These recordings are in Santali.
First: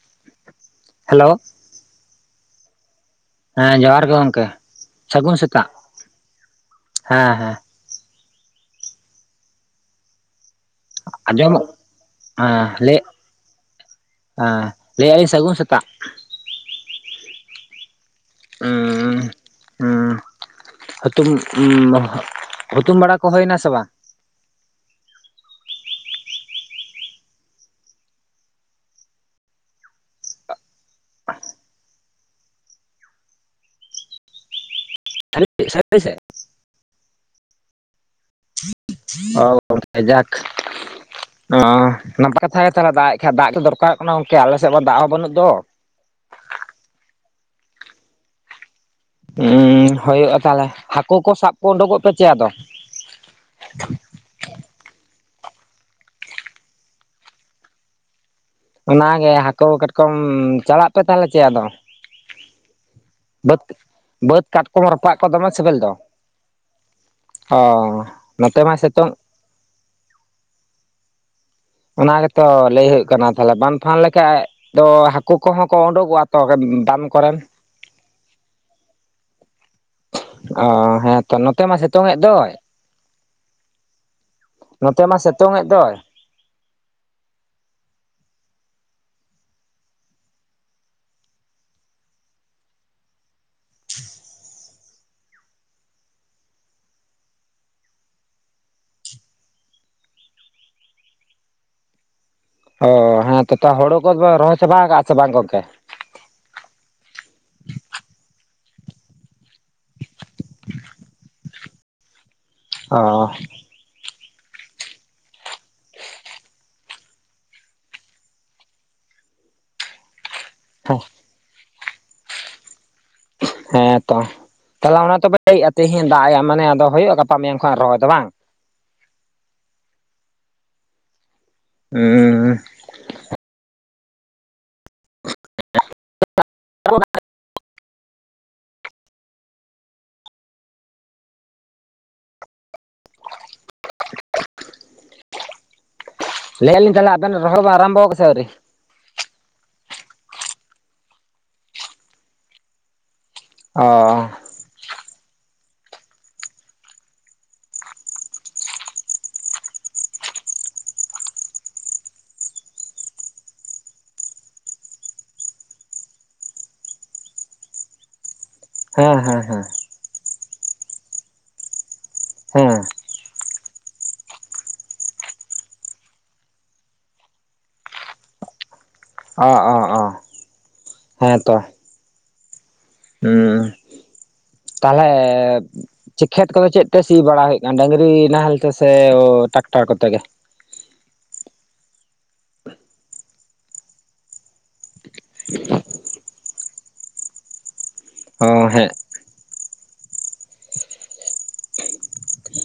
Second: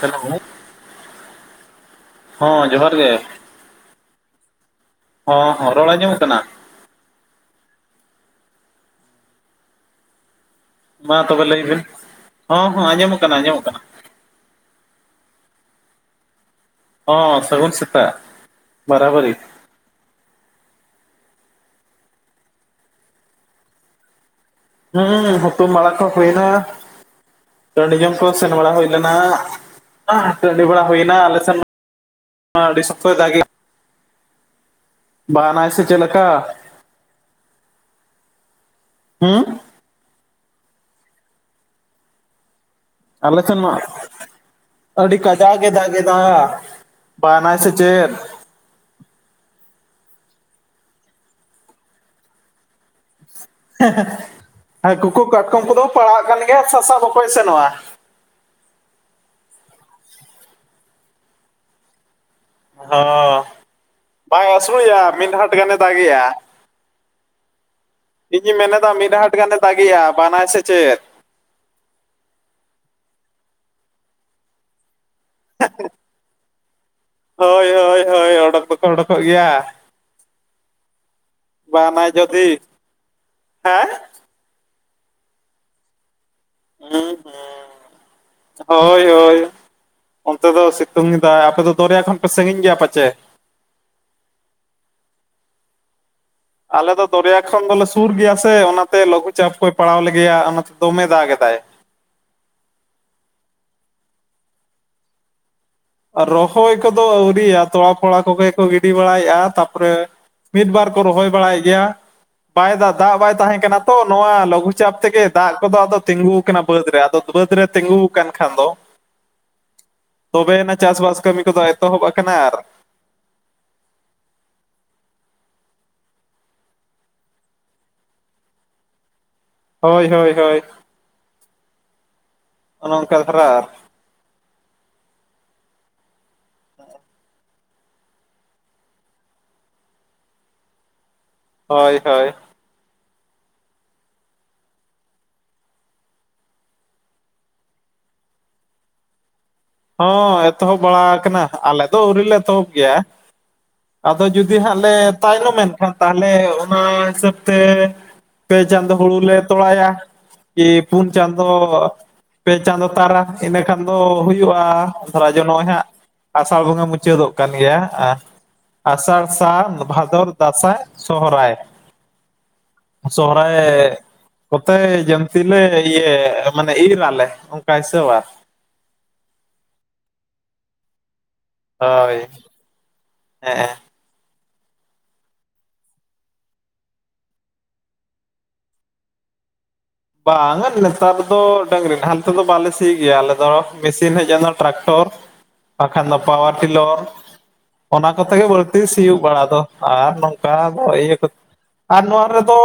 ᱦᱮᱞᱳ ᱦᱮᱞᱳ [unintelligible] ᱦᱚᱸ ᱡᱚᱦᱟᱨ ᱜᱮ᱾ ᱦᱮᱸ ᱡᱚᱦᱟᱨ ᱜᱮ ᱜᱚᱝᱠᱮ, ᱥᱟᱹᱜᱩᱱ ᱦᱚᱸ ᱥᱮᱛᱟᱜ᱾ ᱦᱚᱸ ᱨᱚᱲ ᱟᱸᱡᱚᱢᱚᱜ ᱠᱟᱱᱟ ᱦᱮᱸ ᱦᱮᱸ ᱢᱟ ᱛᱚᱵᱮ ᱞᱟᱹᱭ ᱟᱸᱡᱚᱢᱚᱜ ᱵᱤᱱ᱾ ᱦᱚᱸ ᱦᱚᱸ ᱟᱸᱡᱚᱢᱚᱜ ᱠᱟᱱᱟ ᱾ ᱟᱸᱡᱚᱢᱚᱜ ᱠᱟᱱᱟ᱾ ᱦᱮᱸ, ᱞᱟᱹᱭ ᱮᱜᱼᱟ ᱞᱤᱧ ᱥᱟᱹᱜᱩᱱ ᱥᱮᱛᱟᱜ᱾ ᱦᱚᱸ ᱥᱟᱹᱜᱩᱱ ᱥᱮᱛᱟᱜ᱾ ᱩᱸ ᱵᱟᱨᱟᱵᱟᱹᱨᱤ ᱦᱩᱸ [inaudible] ᱦᱩᱛᱩᱢ, [unintelligible] ᱦᱩᱛᱩᱢ ᱵᱟᱲᱟ ᱠᱚ ᱦᱳᱭ ᱱᱟ ᱥᱮ ᱵᱟᱝ? ᱦᱩᱸ ᱦᱩᱛᱩ ᱰᱟᱲᱟ ᱠᱚ ᱦᱳᱭ ᱱᱟ᱾ ᱴᱟᱺᱰᱤ ᱡᱚᱝ ᱠᱚ ᱥᱮᱱ ᱵᱟᱲᱟ ᱦᱳᱭ ᱞᱮᱱᱟ᱾ ᱴᱟᱺᱰᱤ ᱵᱟᱲᱟ ᱦᱳᱭ ᱱᱟ ᱟᱞᱮ ᱥᱮᱱ ᱟᱹᱰᱤ ᱥᱚᱠᱛᱚ ᱫᱟ ᱮᱫ, ᱵᱟᱱ ᱟᱭ ᱥᱮ ᱪᱮᱜ ᱞᱮᱠᱟ᱾ ᱚ ᱦᱩᱸ ᱡᱟᱠ, ᱚᱸ ᱱᱟᱯᱟᱭ ᱠᱟᱛᱷᱟ ᱜᱮᱛᱟᱞ ᱞᱮ [inaudible] ᱫᱟᱜ ᱮ ᱠᱷᱟᱡ ᱟᱞᱮ ᱫᱟᱜ ᱥᱮᱱ ᱜᱮ ᱢᱟ ᱫᱚᱨᱠᱟᱨ ᱠᱟᱱᱟ᱾ ᱜᱚᱝᱠᱮ ᱟᱞᱮ ᱥᱮᱫ ᱢᱟ ᱫᱟᱜ ᱦᱚᱸ ᱵᱟᱹᱱᱩᱜ ᱫᱚ᱾ ᱫ ᱠᱮᱫᱮᱫ [inaudible] ᱵᱟᱱ ᱟᱭ ᱥᱮ ᱪᱮᱫ᱾ ᱩ ᱦᱳᱭᱳᱜᱼᱟ ᱛᱟᱦᱚᱞᱮ, ᱦᱟᱹᱠᱳ ᱠᱚ ᱥᱟᱵ ᱠᱚ ᱩᱰᱳᱠᱚᱜ ᱯᱮ ᱪᱮᱠ ᱟᱫᱚ᱾ [unintelligible] ᱦᱟᱹᱠᱩ ᱠᱚ, ᱠᱟᱴᱠᱚᱢ ᱠᱚᱫᱚ ᱯᱟᱲᱟᱜ ᱠᱟᱱ ᱜᱮᱭᱟ ᱾ ᱥᱟᱥᱟᱯ ᱚᱠᱚᱭ ᱮ ᱥᱮᱱᱚᱜᱼᱟ᱾ ᱚᱱᱟ ᱜᱮ ᱦᱟᱹᱠᱳ, ᱠᱟᱴᱠᱚᱢ ᱪᱟᱞᱟᱜ ᱯᱮ ᱛᱟᱦᱚᱞᱮ ᱪᱮᱫ ᱟᱫᱚ᱾ ᱦᱚᱸ ᱵᱟᱹᱫᱽ ᱵᱟᱹᱫᱽ ᱵᱟᱭ ᱠᱟᱴᱠᱚᱢ ᱟᱹᱥᱩᱲᱮᱜᱼᱟ ᱨᱟᱯᱟᱜ ᱠᱚ ᱢᱤᱫ ᱫᱚᱢᱮ ᱦᱟᱴ ᱜᱟᱱᱮ ᱥᱮᱵᱮᱞ ᱫᱚ᱾ ᱫᱟᱜᱮᱜᱼᱟ ᱦᱚᱸ ᱱᱚᱛᱮ ᱢᱟ ᱥᱮᱛᱳᱝ [unintelligible] ᱜᱮᱭᱟ᱾ ᱵᱟᱱ ᱟᱭ ᱥᱮ ᱪᱮᱫ? ᱚᱱᱟ ᱜᱮᱛᱚ ᱞᱟᱹᱭ ᱦᱩᱭᱩᱜ ᱠᱟᱱᱟ ᱛᱟᱦᱚᱞᱮ, ᱵᱟᱱ ᱯᱷᱟᱱ ᱞᱮᱠᱷᱟᱡᱽ ᱫᱚ ᱦᱟᱹᱠᱳ ᱠᱚᱦᱚᱸ ᱠᱚ ᱳᱰᱠᱚᱜᱼᱟ ᱛᱚ᱾ ᱫᱟᱢ [unintelligible] ᱦᱳᱭ, ᱦᱳᱭ, ᱦᱳᱭ ᱚᱰᱚᱠ ᱫᱚᱠᱚ ᱚᱰᱚᱠᱚᱜ ᱜᱮᱭᱟ᱾ ᱚ ᱦᱮᱸᱛᱚ, ᱱᱚᱛᱮ ᱢᱟ ᱥᱮᱛᱳᱝ ᱵᱟᱱᱟᱭ ᱮᱫ ᱫᱚᱭ᱾ ᱡᱩᱫᱤ ᱦᱮᱸ ᱱᱚᱛᱮ ᱢᱟ ᱥᱮᱛᱳᱝ ᱮᱫ ᱫᱚᱭ᱾ ᱦᱩᱸ ᱦᱩᱸ ᱦᱳᱭ ᱦᱳᱭ᱾ ᱚᱱᱛᱮ ᱫᱚ ᱥᱮᱛᱳᱝ ᱮᱫᱟᱭ ᱟᱯᱮ ᱫᱚᱨᱭᱟ ᱠᱷᱚᱱ ᱯᱮ ᱥᱟᱺᱜᱤᱧ ᱜᱮᱭᱟ ᱯᱟᱪᱮ ᱟᱞᱮ ᱫᱚ ᱫᱚᱨᱭᱟ ᱠᱷᱚᱱ ᱫᱚᱞᱮ ᱥᱩᱨ ᱜᱮᱭᱟ ᱥᱮ, ᱚᱱᱟᱛᱮ ᱞᱚᱜᱷᱩ ᱪᱟᱯ ᱠᱚᱭ ᱯᱟᱲᱟᱣ ᱞᱮᱜᱮᱭᱟ ᱚᱱᱟ ᱛᱮ ᱫᱚᱢᱮ ᱫᱟᱜᱽ ᱮᱫᱟᱭ᱾ ᱚ ᱦᱮᱸ ᱛᱚ ᱦᱳᱲᱳ ᱠᱚ ᱫᱚ ᱯᱮ ᱨᱚᱦᱚᱭ ᱪᱟᱵᱟ ᱠᱟᱜ ᱥᱮ ᱵᱟᱝ ᱜᱚᱝᱠᱮ? ᱨᱚᱦᱚᱭ ᱠᱚᱫᱚ ᱟᱹᱣᱨᱤᱭᱟ ᱛᱚᱲᱟ ᱯᱷᱚᱲᱟ ᱠᱚᱜᱮ ᱠᱚ ᱜᱤᱰᱤ ᱵᱟᱲᱟᱭ ᱮᱫᱼᱟ ᱛᱟ ᱯᱚᱨᱮ ᱢᱤᱫ ᱵᱟᱨ ᱠᱚ ᱨᱚᱦᱚᱭ ᱵᱟᱲᱟᱭ ᱮᱜ ᱜᱮᱭᱟ᱾ ᱵᱟᱭ ᱫᱟᱜᱽ, ᱫᱟᱜᱽ ᱵᱟᱭ ᱚ ᱛᱟᱦᱮᱸ ᱠᱟᱱᱟ ᱛᱚ ᱱᱚᱣᱟ ᱞᱩᱜᱩ ᱪᱟᱯ ᱛᱮᱜᱮ ᱫᱟᱜᱽ ᱠᱚᱫᱚ ᱟᱫᱚ ᱛᱤᱸᱜᱩ ᱟᱠᱟᱱᱟ ᱵᱟᱹᱫᱽ ᱨᱮ ᱟᱫᱚ ᱵᱟᱹᱫᱽ ᱨᱮ ᱛᱤᱸᱜᱩ ᱠᱷᱟᱱ ᱫᱚ [inaudible] ᱛᱚᱵᱮᱭ ᱱᱟ ᱪᱟᱥᱵᱟᱥ ᱠᱟᱹᱢᱤ ᱠᱚᱫᱚ ᱮᱛᱚᱦᱚᱵᱽ ᱟᱠᱟᱱᱟ ᱟᱨ ᱦᱮᱸ ᱛᱚ᱾ ᱛᱟᱦᱚᱞᱮ ᱚᱱᱟ ᱦᱚᱫᱚ ᱯᱮ ᱞᱟᱹᱭ ᱮᱜᱼᱟ᱾ ᱛᱮᱦᱮᱧ ᱫᱟᱜᱽ ᱮ ᱢᱟᱱᱮ ᱟᱫᱚ ᱦᱳᱭᱳᱜᱼᱟ᱾ ᱜᱟᱯᱟ ᱢᱮᱭᱟᱝ ᱠᱷᱚᱱᱟ ᱨᱚᱦᱚᱭ ᱫᱚ ᱵᱟᱝ? ᱦᱳᱭ ᱦᱳᱭ ᱦᱳᱭ ᱦᱩᱸ ᱩᱸ ᱚᱱᱮᱼᱚᱱᱠᱟ ᱫᱟᱨᱟ [unintelligible] ᱦᱳᱭ ᱦᱳᱭ ᱞᱟᱹᱭ ᱮᱜᱼᱟ ᱞᱤᱧ ᱛᱟᱦᱚᱞᱮ ᱟᱵᱮᱱ ᱨᱚᱲᱚ ᱫᱚ ᱟᱨᱟᱢᱵᱷᱚ ᱠᱟᱜᱼᱟ ᱥᱮ ᱟᱹᱣᱨᱤ? ᱦᱚᱸ ᱮᱛᱚᱦᱚᱵᱽ ᱵᱟᱲᱟ ᱟᱠᱟᱱᱟ ᱟᱞᱮ ᱫᱚ ᱟᱹᱣᱨᱤ ᱞᱮ ᱮᱛᱚᱦᱚᱵᱽ ᱜᱮᱭᱟ, ᱚ ᱟᱫᱚ ᱡᱩᱫᱤ ᱡᱩᱫᱤ ᱦᱟᱸᱜ ᱞᱮ ᱛᱟᱭᱱᱚᱢ ᱮᱱᱠᱷᱟᱱ ᱛᱟᱦᱚᱞᱮ ᱚᱱᱟ ᱦᱤᱥᱟᱹᱵᱽ ᱛᱮ ᱯᱮ ᱪᱟᱸᱫᱚ ᱦᱩᱲᱩ ᱞᱮ ᱛᱚᱲᱟᱭᱟ᱾ ᱯᱩᱱ ᱪᱟᱸᱫᱚ ᱯᱮ ᱪᱟᱸᱫᱚ ᱛᱟᱨᱟ ᱤᱱᱟᱹ ᱠᱷᱟᱱ ᱫᱚ ᱦᱩᱭᱩᱜ ᱦᱩᱭᱩᱜᱼᱟ ᱫᱷᱟᱨᱟ ᱡᱮ ᱱᱚᱜᱼᱚᱭ ᱦᱟᱸᱜ ᱟᱥᱟᱲ ᱵᱚᱸᱜᱟ ᱢᱩᱪᱟᱹᱫᱚᱜ ᱠᱟᱱ ᱜᱮᱭᱟ ᱟᱸ ᱦᱮᱸ ᱟᱥᱟᱲ ᱦᱮᱸ ᱦᱮᱸ ᱥᱟᱱ ᱵᱷᱟᱫᱚᱨ ᱫᱟᱸᱟᱥᱟᱭ ᱥᱚᱦᱚᱨᱟᱭ ᱦᱮᱸ ᱥᱚᱦᱨᱟᱭ ᱚᱛᱮ ᱡᱚᱢᱛᱤ ᱞᱮ ᱤᱧᱟ ᱢᱟᱱᱮ ᱤᱨ ᱟᱞᱮ ᱚᱱᱠᱟ ᱦᱤᱥᱟᱹᱵᱟ ᱚᱸ ᱚᱸ ᱚᱸ ᱦᱮᱸ ᱛᱚ ᱦᱳᱭ ᱦᱩᱸ ᱦᱮᱸ ᱛᱟᱦᱞᱮ ᱪᱮ ᱠᱷᱮᱛ ᱠᱚᱫᱚ ᱪᱮᱫ ᱛᱮ ᱥᱤ ᱵᱟᱲᱟ ᱦᱩᱭᱩᱜ ᱠᱟᱱᱟ ᱰᱟᱹᱟᱝᱨᱤ ᱱᱟᱦᱮᱞ ᱛᱮ ᱥᱮ ᱴᱟᱠᱴᱟᱨ ᱠᱚᱛᱮ ᱜᱮ ᱵᱟᱝᱼᱟ ᱱᱮᱛᱟᱨ ᱫᱚ ᱰᱟᱝᱨᱤ ᱱᱟᱦᱮᱞ ᱛᱮᱫᱚ ᱵᱟᱞᱮ ᱥᱤ ᱜᱮᱭᱟ ᱟᱞᱮ ᱫᱚ ᱢᱮᱥᱤᱱ ᱦᱮᱡᱽᱮᱱᱟ ᱴᱨᱟᱠᱴᱚᱨ ᱵᱟᱠᱷᱟᱱ ᱫᱚ ᱯᱟᱣᱟᱨ ᱴᱤᱞᱟᱨ ᱚᱱᱟ ᱠᱚᱛᱮ ᱜᱮ ᱚ ᱵᱟᱹᱲᱛᱤ ᱦᱮᱸ ᱥᱤᱭᱩᱜ ᱵᱟᱲᱟ ᱫᱚ ᱟᱨ ᱱᱚᱝᱠᱟ ᱫᱚ ᱤᱭᱟᱹ ᱟᱨ ᱱᱚᱣᱟ ᱨᱮᱫᱚ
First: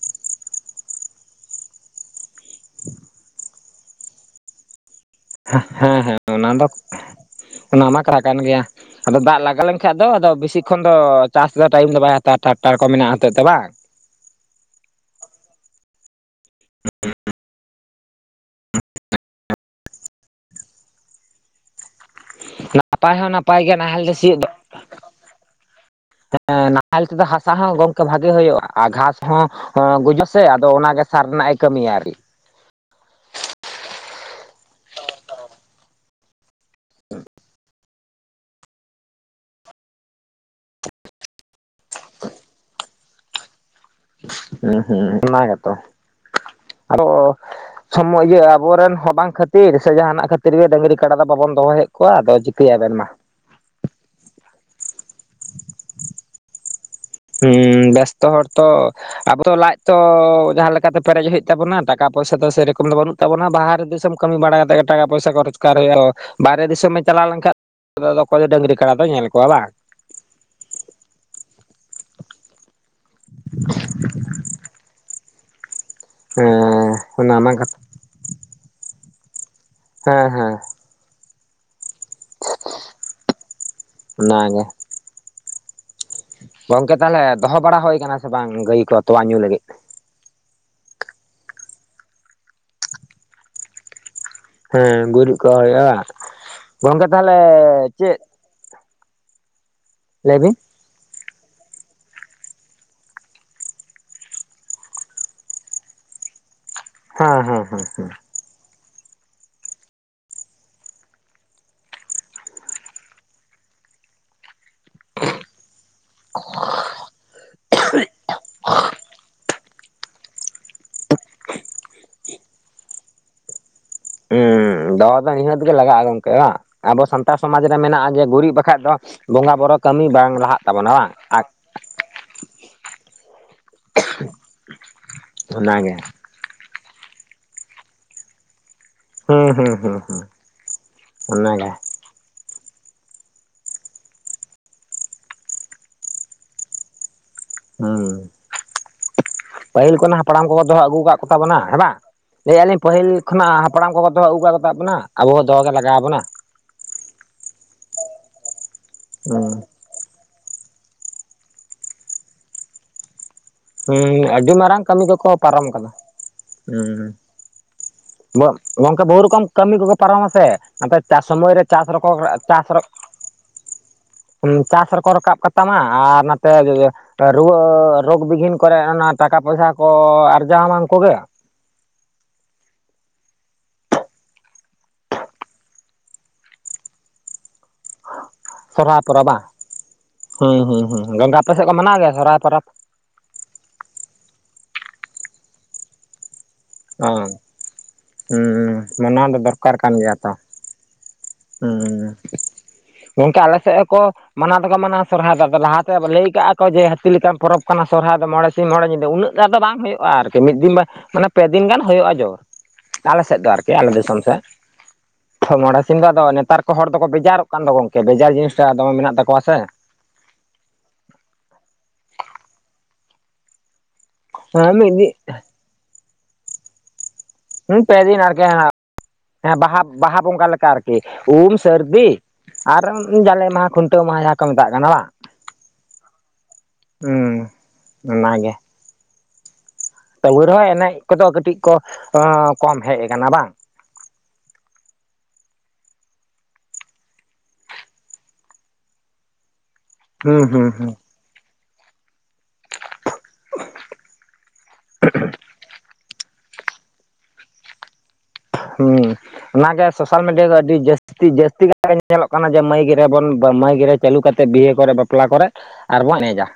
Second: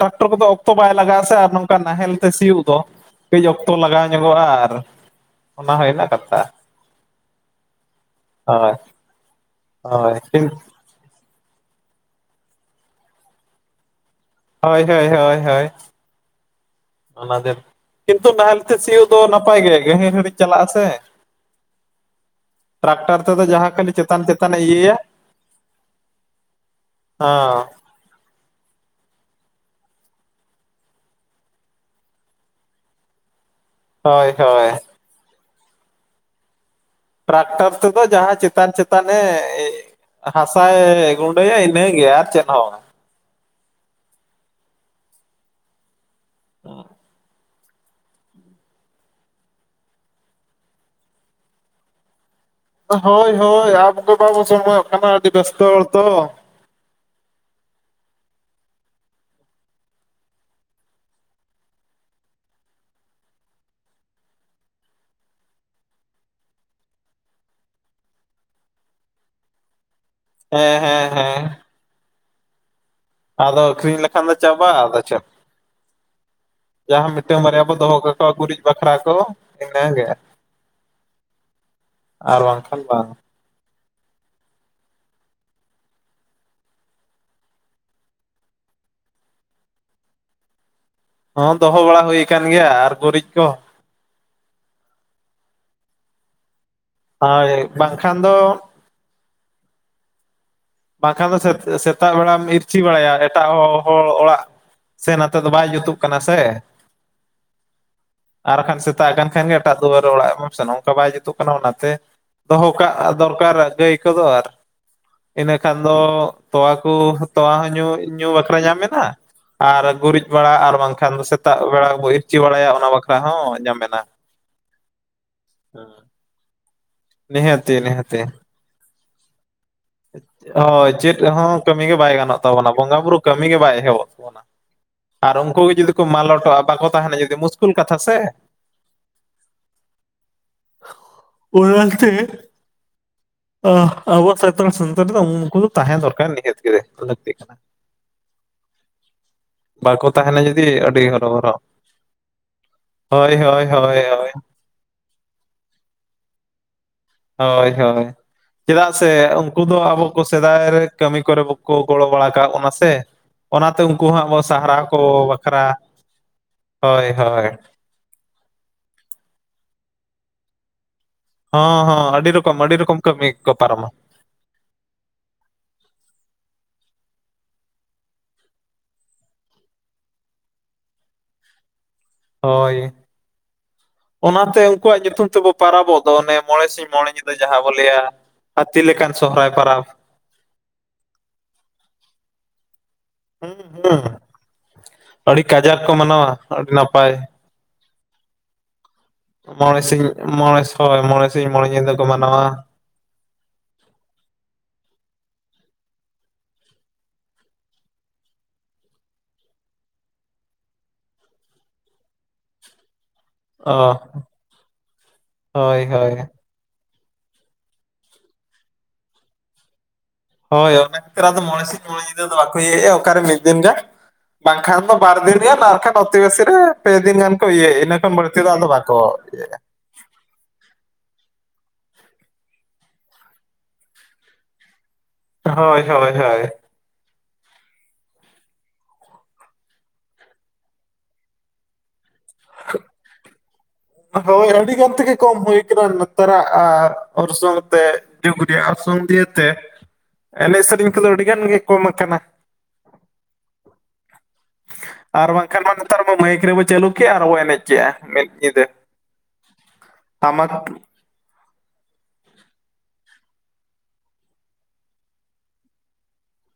ᱴᱟᱠᱴᱚᱨ ᱠᱚᱫᱚ ᱚᱠᱛᱚ ᱵᱟᱭ ᱞᱟᱜᱟᱜᱼᱟ ᱥᱮ ᱱᱚᱝᱠᱟ ᱱᱟᱦᱮᱞ ᱛᱮ ᱥᱤᱭᱩᱜ ᱫᱚ ᱠᱟᱹᱡᱽ ᱚᱠᱛᱚ ᱞᱟᱜᱟᱣ ᱧᱚᱜᱚᱜᱼᱟ ᱟᱨ ᱚᱱᱟ ᱦᱮᱸ ᱦᱩᱭᱱᱟ ᱦᱮᱸ ᱠᱟᱛᱷᱟ ᱚᱱᱟ ᱫᱚ ᱚᱱᱟ ᱢᱟ ᱠᱷᱨᱟ ᱠᱟᱱ ᱜᱮᱭᱟ ᱦᱳᱭ ᱟᱫᱚ ᱫᱟᱜᱽ ᱞᱟᱜᱟ ᱞᱮᱱᱠᱷᱟᱱ ᱫᱚ ᱦᱳᱭ ᱟᱫᱚ ᱵᱮᱥᱤ ᱠᱷᱚᱱ ᱫᱚ ᱪᱟᱥ ᱫᱚ ᱴᱟᱭᱤᱢ ᱫᱚ ᱵᱟᱭ ᱦᱟᱛᱟᱣᱟ ᱴᱟᱠᱴᱟᱨ ᱠᱚ ᱢᱮᱱᱟᱜᱼᱟ ᱦᱚᱛᱮᱫ ᱛᱮ ᱵᱟᱝ ᱦᱳᱭ ᱦᱳᱭ ᱦᱳᱭ ᱦᱳᱭ [inaudible] ᱚᱱᱟ ᱫᱤᱱ ᱠᱤᱱᱛᱩ ᱱᱟᱦᱮᱞᱛᱮ ᱥᱤᱭᱩᱜ ᱫᱚ ᱱᱟᱯᱟᱭ ᱜᱮ ᱜᱟᱹᱦᱤᱨ ᱦᱟᱨᱤᱡᱽ ᱪᱟᱞᱟᱜᱼᱟ ᱟᱥᱮ ᱱᱟᱯᱟᱭ ᱦᱚᱸ ᱱᱟᱯᱟᱭ ᱡᱟᱦᱟᱸ ᱜᱮᱭᱟ ᱠᱷᱟᱹᱞᱤ ᱱᱟᱦᱮᱞ ᱫᱚ ᱪᱮᱛᱟᱱ ᱥᱤᱭᱳᱜ ᱫᱚ᱾ ᱪᱮᱛᱟᱱᱮ ᱤᱭᱟᱹᱭᱟ ᱱᱟᱦᱮᱞ ᱛᱮᱫᱚ ᱦᱟᱥᱟ ᱦᱚᱸ ᱜᱚᱝ ᱟᱹ ᱵᱷᱟᱜᱤ ᱦᱩᱭᱩᱜᱼᱟ ᱟᱨ ᱜᱷᱟᱸᱥ ᱦᱚᱸ ᱜᱩᱡᱩᱜ ᱟ ᱥᱮ ᱟᱫᱚ ᱚᱱᱟᱜᱮ ᱥᱟᱨ ᱨᱮᱱᱟᱜ ᱮ ᱠᱟᱹᱢᱤᱭᱟ ᱟᱨᱠᱤ᱾ ᱦᱳᱭ ᱦᱳᱭ᱾ ᱴᱨᱟᱠᱴᱟᱨ ᱛᱮᱫᱚ ᱡᱟᱦᱟ ᱪᱮᱛᱟᱱ ᱪᱮᱛᱟᱱᱮ ᱦᱟᱥᱟᱭ ᱜᱩᱱᱰᱟᱹᱭᱟ ᱤᱱᱟᱹ ᱜᱮ ᱟᱨ ᱪᱮᱫ ᱦᱚᱸ ᱵᱟᱝ᱾ ᱦᱩᱸ ᱦᱩᱸ ᱚᱱᱟᱜᱮᱛᱚ ᱟᱫᱚ ᱥᱚᱢᱚᱭ ᱤᱭᱟᱹ ᱟᱵᱚᱨᱮᱱ ᱦᱚᱸ ᱵᱟᱝ ᱠᱷᱟᱹᱛᱤᱨ ᱥᱮ ᱡᱟᱦᱱᱟᱜ ᱠᱷᱟᱹᱛᱤᱨ ᱜᱮ ᱰᱟᱺᱜᱨᱤ ᱠᱟᱰᱟ ᱫᱚ ᱵᱟᱵᱚᱱ ᱫᱚᱦᱚᱭᱮᱫ ᱠᱚᱣᱟ? ᱚ ᱟᱫᱚ ᱪᱤᱠᱟᱹᱭᱟ ᱵᱮᱱ ᱵᱟᱝ ᱢᱟ᱾ ᱦᱳᱭ ᱦᱳᱭ ᱟᱵ ᱠᱚ ᱵᱟᱵᱚ ᱥᱚᱢᱚᱭᱚᱜ ᱠᱟᱱᱟ ᱟᱹᱰᱤ ᱵᱮᱥᱛᱚ ᱦᱚᱲ ᱛᱚ᱾ ᱦᱩᱸ ᱵᱮᱥᱛᱚ ᱦᱚᱲ ᱛᱚ᱾ ᱟᱵᱚ ᱫᱚ ᱞᱟᱡ ᱛᱚ ᱡᱟᱦᱟ ᱞᱮᱠᱟᱛᱮ ᱯᱮᱨᱮᱡ ᱦᱩᱭᱩᱜ ᱛᱟᱵᱚᱱᱟ ᱴᱟᱠᱟ ᱯᱚᱭᱥᱟ ᱫᱚ ᱥᱮᱨᱚᱠᱚᱢ ᱫᱚ ᱵᱟᱹᱱᱩᱜ ᱾ ᱛᱚ ᱚᱱᱟ ᱵᱟᱦᱨᱮ ᱫᱤᱥᱚᱢ ᱠᱟᱹᱢᱤ ᱵᱟᱲᱟ ᱠᱟᱛᱮᱧ ᱴᱟᱠᱟ ᱯᱚᱭᱥᱟ ᱨᱚᱪᱠᱟᱨ ᱮᱞ ᱵᱟᱦᱨᱮ ᱫᱤᱥᱚᱢ ᱪᱟᱞᱟᱣ ᱞᱮᱱᱠᱷᱟᱱ᱾ ᱫᱚ ᱚᱠᱚᱭ ᱫᱚ ᱰᱟᱹᱝᱨᱤ ᱠᱟᱰᱟ ᱫᱚᱭ ᱧᱮᱞ ᱠᱚᱣᱟ ᱵᱟᱝ᱾ ᱦᱮᱸ ᱦᱮᱸ ᱦᱮᱸ᱾ ᱟᱫᱚ ᱟᱹᱠᱠᱨᱤᱧ ᱞᱮᱠᱷᱟᱱ ᱫᱚ ᱪᱟᱵᱟᱜ ᱟ ᱟᱫᱚ ᱪᱮᱫ᱾ ᱦᱮᱸ ᱡᱟᱦᱟ ᱚᱱᱟ ᱢᱤᱫᱴᱟᱝ ᱢᱟ ᱵᱟᱨᱭᱟ ᱵᱚᱱ ᱠᱟᱛᱷᱟ ᱫᱚᱦᱚ ᱠᱟᱠᱚᱣᱟ ᱜᱩᱨᱤᱡ᱾ ᱵᱟᱠᱷᱨᱟ ᱫᱚ ᱤᱱᱟᱜᱮ ᱦᱮᱸ ᱦᱮᱸ ᱟᱨ ᱵᱟᱝ ᱠᱷᱟᱱ ᱵᱟᱝ᱾ ᱚᱱᱟ ᱜᱮ᱾ ᱜᱚᱝᱠᱮ ᱛᱟᱦᱚᱞᱮ ᱫᱚᱦᱚ ᱵᱟᱲᱟ ᱦᱚᱭ ᱟᱠᱟᱱᱟ ᱥᱮ ᱵᱟᱝ ᱜᱟᱹᱭ ᱠᱚ ᱛᱚᱣᱟ ᱧᱩ ᱞᱟᱹᱜᱤᱫ᱾ ᱦᱚᱸ ᱫᱚᱦᱚ ᱵᱟᱲᱟ ᱦᱩᱭ ᱟᱠᱟᱱ ᱜᱮᱭᱟ ᱟᱨ ᱜᱩᱨᱤᱡ ᱠᱚ᱾ ᱦᱩᱸ ᱜᱩᱨᱤᱡ ᱠᱚ ᱦᱩᱭᱩᱜᱼᱟ ᱜᱚᱝᱠᱮ ᱛᱟᱦᱚᱞᱮ ᱦᱳᱭ ᱵᱟᱝᱠᱷᱟᱱ ᱪᱮᱫ? ᱫᱚ ᱞᱟᱹᱭᱵᱤᱱ᱾ ᱵᱟᱝᱠᱷᱟᱱ ᱫᱚ ᱥᱮᱛᱟᱜ ᱵᱮᱲᱟᱢ ᱤᱨᱪᱷᱤ ᱵᱟᱲᱟᱭᱟ ᱮᱴᱟᱜ ᱦᱚ ᱦᱚᱲ ᱚᱲᱟᱜ᱾ ᱥᱮ ᱱᱚᱛᱮ ᱫᱚ ᱵᱟᱭ ᱡᱩᱛᱩᱜ ᱠᱟᱱᱟ ᱥᱮ᱾ ᱦᱟᱸ ᱦᱟᱸ ᱦᱟᱸ ᱦᱟᱸ ᱟᱨ ᱵᱟᱠᱷᱟᱱ ᱥᱮᱛᱟᱜ ᱠᱟᱱ ᱠᱷᱟᱱ ᱜᱮ ᱮᱴᱟᱜ ᱫᱩᱣᱟᱹᱨ ᱨᱮ ᱚᱲᱟᱜ ᱵᱚᱱ ᱥᱮᱱᱚᱜ ᱜᱮ ᱵᱟᱭ ᱡᱩᱛᱩᱜ ᱠᱟᱱᱟ ᱚᱱᱟᱛᱮ᱾ ᱫᱚᱦᱚ ᱠᱟᱜ ᱫᱚᱨᱠᱟᱨᱟ ᱜᱟᱹᱭ ᱠᱚᱫᱚ ᱟᱨ ᱤᱱᱟᱹᱠᱷᱟᱱ ᱫᱚ ᱛᱳᱣᱟ ᱠᱚ ᱛᱳᱣᱟ ᱦᱚᱸ ᱧᱩ ᱵᱟᱠᱷᱨᱟ ᱧᱟᱢ ᱮᱱᱟ᱾ ᱟᱨ ᱜᱩᱨᱤᱡ ᱵᱟᱲᱟ ᱟᱨ ᱵᱟᱝᱠᱷᱟᱱ ᱫᱚ ᱥᱮᱛᱟᱜ ᱵᱮᱲᱟ ᱵᱚ ᱤᱨᱪᱤ ᱵᱟᱲᱟᱭᱟ ᱚᱱᱟ ᱵᱟᱠᱷᱨᱟ ᱦᱚᱸ ᱧᱟᱢᱮᱱᱟ᱾ ᱦᱩᱸ ᱫᱚ ᱱᱤᱦᱟᱹᱛ ᱜᱮ ᱦᱮᱸ ᱞᱟᱜᱟᱜ-ᱟ ᱜᱚᱢᱠᱮ ᱵᱟᱝ [inaudible] ᱟᱵᱚ ᱥᱟᱱᱛᱟᱲ ᱥᱚᱢᱟᱡᱽ ᱱᱤᱦᱟᱹᱛᱤ ᱨᱮ ᱢᱮᱱᱟᱜ-ᱟ ᱱᱤᱦᱟᱹᱛᱤ ᱡᱮ ᱜᱩᱨᱤᱡᱽ ᱵᱟᱠᱷᱟᱡ ᱫᱚ ᱾ ᱦᱳᱭ ᱪᱮᱫ ᱟᱨ ᱦᱚᱸ ᱠᱟᱹᱢᱤ ᱜᱮ ᱵᱟᱭ ᱜᱟᱱᱚᱜ ᱛᱟᱵᱚᱱᱟ ᱵᱚᱸᱜᱟ ᱵᱩᱨᱩ ᱠᱟᱹᱢᱤ ᱜᱮ ᱵᱟᱭ ᱮᱦᱚᱵᱚᱜ ᱛᱟᱵᱚᱱᱟ ᱾ ᱟᱨ ᱩᱱᱠᱩ ᱜᱮ ᱡᱩᱫᱤ ᱚᱱᱟᱜᱮ ᱠᱚ ᱢᱟᱞᱚᱴᱚᱜ-ᱟ ᱵᱟᱠᱚ ᱛᱟᱦᱮᱱᱟ ᱡᱩᱫᱤ ᱢᱩᱥᱠᱩᱞ ᱠᱟᱛᱷᱟ ᱥᱮ ᱦᱩᱸ ᱦᱩᱸ ᱦᱩᱸ ᱦᱩᱸ ᱾ ᱚᱱᱟᱜᱮ ᱚᱱᱟᱛᱮ [inaudible] ᱟ ᱟᱵᱚ ᱥᱟᱱᱛᱟᱲ ᱥᱟᱣᱛᱟ ᱫᱚ ᱩᱱᱠᱩ ᱛᱟᱦᱮᱸ ᱫᱚᱨᱠᱟᱨ ᱱᱤᱦᱟᱹᱛ ᱜᱮ ᱞᱟᱹᱠᱛᱤᱜ ᱠᱟᱱᱟ ᱾ ᱦᱩᱸ ᱯᱟᱹᱦᱤᱞ ᱵᱟᱠᱚ ᱠᱷᱚᱱᱟ ᱛᱟᱦᱮᱱᱟ ᱦᱟᱯᱲᱟᱢ ᱠᱚᱠᱚ ᱫᱚᱦᱚ ᱡᱩᱫᱤ ᱟᱹᱜᱩ ᱟᱹᱰᱤ ᱟᱠᱟᱫ ᱠᱚᱛᱟ ᱵᱚᱱᱟ ᱦᱚᱨᱚᱵᱚᱨᱚ ᱦᱮᱸ ᱵᱟᱝ ᱾ ᱞᱟᱹᱭᱮᱜ-ᱟᱞᱤᱧ ᱯᱟᱹᱦᱤᱞ ᱦᱳᱭ ᱠᱷᱚᱱᱟᱜ ᱦᱳᱭ ᱦᱟᱯᱲᱟᱢ ᱦᱳᱭ ᱠᱚᱠᱚ ᱫᱚᱦᱚ ᱦᱳᱭ ᱟᱹᱜᱩ ᱟᱠᱟᱫ ᱵᱚᱱᱟ ᱟᱵᱚ ᱦᱚᱸ ᱫᱚᱦᱚ ᱜᱮ ᱞᱟᱜᱟᱣᱟ ᱵᱚᱱᱟ ᱾ ᱦᱳᱭ ᱦᱳᱭ ᱪᱮᱫᱟᱜ ᱥᱮ ᱦᱩᱸ ᱩᱱᱠᱩ ᱫᱚ ᱟᱵᱚ ᱼᱼ ᱩᱱᱠᱩ ᱥᱮᱫᱟᱭ ᱨᱮ ᱠᱟᱹᱢᱤ ᱠᱚᱨᱮ ᱵᱟᱠᱚ ᱜᱚᱲᱚ ᱵᱟᱲᱟ ᱟᱠᱟᱜ ᱵᱚᱱᱟ ᱥᱮ ᱾ ᱚᱱᱟᱛᱮ ᱩᱱᱠᱩ ᱦᱩᱸ ᱦᱟᱜ ᱵᱚ ᱟᱹᱰᱤ ᱥᱟᱦᱟᱨᱟᱣ ᱢᱟᱨᱟᱝ ᱠᱚ ᱠᱟᱹᱢᱤ ᱠᱚᱠᱚ ᱵᱟᱠᱠᱷᱟᱨᱟ ᱯᱟᱨᱚᱢ ᱦᱳᱭ ᱦᱳᱭ᱾ ᱜᱚᱢᱠᱮ ᱵᱚᱦᱩ ᱨᱚᱠᱚᱢ ᱠᱟᱹᱢᱤ ᱠᱚᱠᱚ ᱯᱟᱨᱚᱢ ᱟ ᱥᱮ ᱾ ᱟᱯᱮ ᱪᱟᱥ ᱥᱚᱢᱚᱭ ᱨᱮ ᱦᱚᱸ ᱪᱟᱥ ᱨᱮ ᱦᱚᱸ ᱠᱚ [inaudible] ᱟᱹᱰᱤ ᱨᱚᱠᱚᱢ ᱟᱹᱰᱤ ᱨᱚᱠᱚᱢ ᱠᱟᱹᱢᱤ ᱠᱚ ᱯᱟᱨᱚᱢᱟ ᱪᱟᱥ ᱨᱮᱠᱚ ᱨᱟᱠᱟᱵ ᱠᱟᱛᱟᱢᱟ ᱟᱨ ᱱᱚᱛᱮ ᱨᱩᱣᱟᱹ ᱨᱳᱜᱽ ᱵᱤᱜᱷᱤᱱ ᱼᱼ ᱠᱚᱨᱮ ᱚᱱᱟ ᱴᱟᱠᱟ ᱯᱚᱭᱥᱟ ᱠᱚ ᱟᱨᱡᱟᱣ ᱟᱢᱟ ᱩᱱᱠᱩ ᱜᱮ ᱾ ᱦᱳᱭ᱾ ᱚᱱᱟᱛᱮ ᱩᱱᱠᱩᱣᱟᱜ ᱧᱩᱛᱩᱢ ᱛᱮᱵᱚ ᱯᱟᱨᱟᱵᱚᱜ ᱫᱚ ᱚᱱᱮ ᱢᱚᱬᱮ ᱥᱤᱸᱧ ᱢᱚᱬᱮ ᱧᱤᱫᱟᱹ ᱡᱟᱦᱟᱸ ᱵᱚ ᱞᱟᱹᱭᱟ ᱼᱼ ᱥᱚᱨᱦᱟᱭ ᱯᱚᱨᱚᱵᱽ ᱵᱟ ᱦᱩᱸᱦᱩᱸ ᱦᱩᱸ ᱟᱯᱮ ᱥᱮᱫ ᱠᱚ ᱢᱟᱱᱟᱣ ᱜᱮᱭᱟ ᱥᱚᱨᱦᱟᱭ ᱯᱟᱨᱚᱵᱽ? ᱦᱩᱸ ᱦᱩᱸ ᱟᱹᱰᱤ ᱠᱟᱡᱟᱠ ᱠᱚ ᱢᱟᱱᱟᱣᱟ ᱟᱹᱰᱤ ᱱᱟᱯᱟᱭ ᱾ ᱚᱸ ᱦᱩᱸ ᱢᱟᱱᱟᱣ ᱫᱚ ᱫᱚᱨᱠᱟᱨ ᱢᱚᱬᱮ ᱠᱟᱱ ᱥᱤᱧ ᱜᱮᱭᱟ ᱛᱚ ᱾ ᱢᱚᱬᱮ ᱦᱳᱭ ᱢᱚᱬᱮ ᱥᱤᱸᱧ ᱢᱚᱬᱮ ᱧᱤᱫᱟᱹ ᱠᱚ ᱢᱟᱱᱟᱣᱟ ᱾ ᱜᱚᱢᱠᱮ ᱟᱞᱮ ᱥᱮᱫ ᱦᱚᱸ ᱠᱚ ᱼᱼ ᱢᱟᱱᱟᱣ ᱫᱚᱠᱚ ᱢᱟᱱᱟᱣᱟ ᱥᱚᱨᱦᱟᱭ ᱟᱫᱚ ᱞᱟᱦᱟ ᱛᱮ ᱞᱟᱹᱭ ᱠᱟᱜ-ᱟ ᱠᱚ ᱡᱮ, ᱦᱟᱹᱛᱤ ᱞᱮᱠᱟᱱ ᱯᱚᱨᱚᱵᱽ ᱠᱟᱱᱟ ᱥᱚᱨᱦᱟᱭ ᱫᱚ ᱢᱚᱬᱮ ᱼᱼ ᱥᱤᱧ ᱢᱚᱬᱮ ᱧᱤᱫᱟᱹ ᱩᱱᱟᱹᱜ ᱜᱟᱱ ᱫᱚ ᱵᱟᱝ ᱦᱩᱭᱩᱜ-ᱟ ᱟᱨᱠᱤ ᱢᱤᱫ ᱫᱤᱱ ᱢᱟᱱᱮ ᱯᱮ ᱫᱤᱱ ᱜᱟᱱ ᱦᱩᱭᱩᱜ-ᱟ ᱡᱳᱨ ᱾ ᱟᱞᱮ ᱥᱮᱫ ᱫᱚ ᱟᱨᱠᱤ ᱟᱞᱮ ᱚ ᱫᱤᱥᱚᱢ ᱥᱮᱫ ᱢᱚᱬᱮ ᱦᱳᱭ ᱼᱼ ᱦᱳᱭ ᱱᱮᱛᱟᱨ ᱠᱚ ᱦᱚᱲ ᱫᱚᱠᱚ ᱵᱮᱡᱟᱨᱚᱜ ᱠᱟᱱ ᱫᱚ ᱜᱚᱢᱠᱮ ᱵᱮᱡᱟᱨ ᱡᱤᱱᱤᱥᱴᱟᱜ ᱫᱚᱢᱮ ᱢᱮᱱᱟᱜ ᱛᱟᱠᱚᱣᱟ ᱥᱮ ᱾ ᱦᱳᱭ ᱚᱱᱟ ᱠᱷᱟᱹᱛᱤᱨ ᱟᱫᱚ ᱢᱚᱬᱮ ᱥᱤᱧ ᱢᱚᱬᱮ ᱧᱤᱫᱟᱹ ᱫᱚ ᱵᱟᱠᱚ ᱤᱭᱟᱹᱭᱮᱜ-ᱟ ᱚᱠᱟᱨᱮ ᱢᱤᱫ ᱫᱤᱱ ᱜᱟᱱ ᱦᱮᱸ ᱵᱟᱝᱠᱷᱟᱱ ᱢᱤᱫ ᱫᱚ ᱵᱟᱨ ᱫᱤᱱ ᱜᱟᱱ ᱟᱨ ᱵᱟᱠᱷᱟᱡ [unintelligible] ᱨᱮ ᱯᱮ ᱫᱤᱱ ᱜᱟᱱ ᱠᱚ ᱦᱮᱸ ᱤᱭᱟᱹᱭᱮᱜ-ᱟ ᱤᱱᱟᱹ ᱯᱮ ᱠᱷᱚᱱ ᱫᱤᱱ ᱵᱟᱹᱲᱛᱤ ᱟᱨᱠᱤ ᱫᱚ ᱟᱫᱚ ᱦᱮᱸ ᱵᱟᱠᱚ ᱤᱭᱟᱹᱭᱟ ᱾ ᱵᱟᱦᱟ ᱵᱟᱦᱟ ᱵᱚᱸᱜᱟ ᱞᱮᱠᱟ ᱟᱨᱠᱤ ᱩᱢ ᱥᱟᱹᱨᱫᱤ ᱼᱼ ᱟᱨ ᱡᱟᱞᱮ ᱢᱟᱦᱟ ᱠᱷᱩᱱᱴᱟᱹᱣ ᱢᱟᱦᱟᱸ ᱡᱟᱦᱟᱸ ᱠᱚ ᱢᱮᱛᱟᱜ ᱠᱟᱱᱟ ᱵᱟᱝ ᱦᱳᱭ ᱦᱳᱭ ᱦᱳᱭ ᱦᱩᱸ ᱚᱱᱟ ᱜᱮ ᱾ ᱛᱩᱵᱩ ᱨᱮᱦᱚᱸ ᱮᱱᱮᱡ ᱠᱚᱫᱚ ᱠᱟᱹᱴᱤᱡ ᱠᱚ ᱠᱚᱢ ᱦᱮᱡ ᱟᱠᱟᱱᱟ ᱵᱟᱝ ᱦᱳᱭ ᱟᱹᱰᱤ ᱜᱟᱱ ᱛᱤᱜᱮ ᱠᱚᱢ ᱦᱩᱭ ᱠᱟᱱᱟ ᱱᱮᱛᱟᱨᱟᱜ ᱚᱨᱥᱚᱝ ᱛᱮ ᱾ ᱡᱩᱜᱽ ᱨᱮᱭᱟᱜ ᱚᱨᱥᱚᱝ ᱫᱤᱭᱮ ᱛᱮ ᱦᱩᱸ ᱮᱱᱮᱡ ᱦᱩᱸ ᱥᱮᱨᱮᱧ ᱦᱩᱸ ᱠᱚᱫᱚ ᱟᱹᱰᱤ ᱜᱟᱱ ᱜᱮ ᱠᱚᱢ ᱟᱠᱟᱱᱟ ᱾ ᱩᱦ ᱟᱨ ᱵᱟᱝᱠᱷᱟᱱ ᱢᱟ ᱱᱮᱛᱟᱨ ᱢᱟ ᱢᱟᱹᱭᱤᱠ ᱨᱮᱵᱚ ᱪᱟᱹᱞᱩ ᱠᱮᱜ-ᱟ ᱟᱨᱵᱚ ᱮᱱᱮᱡ ᱠᱮᱜ-ᱟ ᱾ ᱦᱩᱸ ᱚᱱᱟᱜᱮ ᱥᱳᱥᱟᱞ ᱢᱤᱰᱤᱭᱟ ᱴᱟᱢᱟᱠ ᱫᱚ ᱟᱹᱰᱤ ᱡᱟᱹᱥ ᱼᱼ ᱛᱤ ᱡᱟᱹᱥᱛᱤ ᱠᱟᱭ ᱛᱮ ᱧᱮᱞᱚᱜ ᱠᱟᱱᱟ ᱡᱮ ᱢᱟᱹᱭᱤᱠ ᱨᱮ ᱵᱚᱱ ᱢᱟᱹᱭᱤᱠ ᱨᱮ ᱪᱟᱹᱞᱩ ᱠᱟᱛᱮ ᱵᱤᱦᱟᱹ ᱠᱚᱨᱮ ᱵᱟᱯᱞᱟ ᱠᱚᱨᱮ ᱼᱼ ᱟᱨ ᱵᱚᱱ ᱮᱱᱮᱡᱟ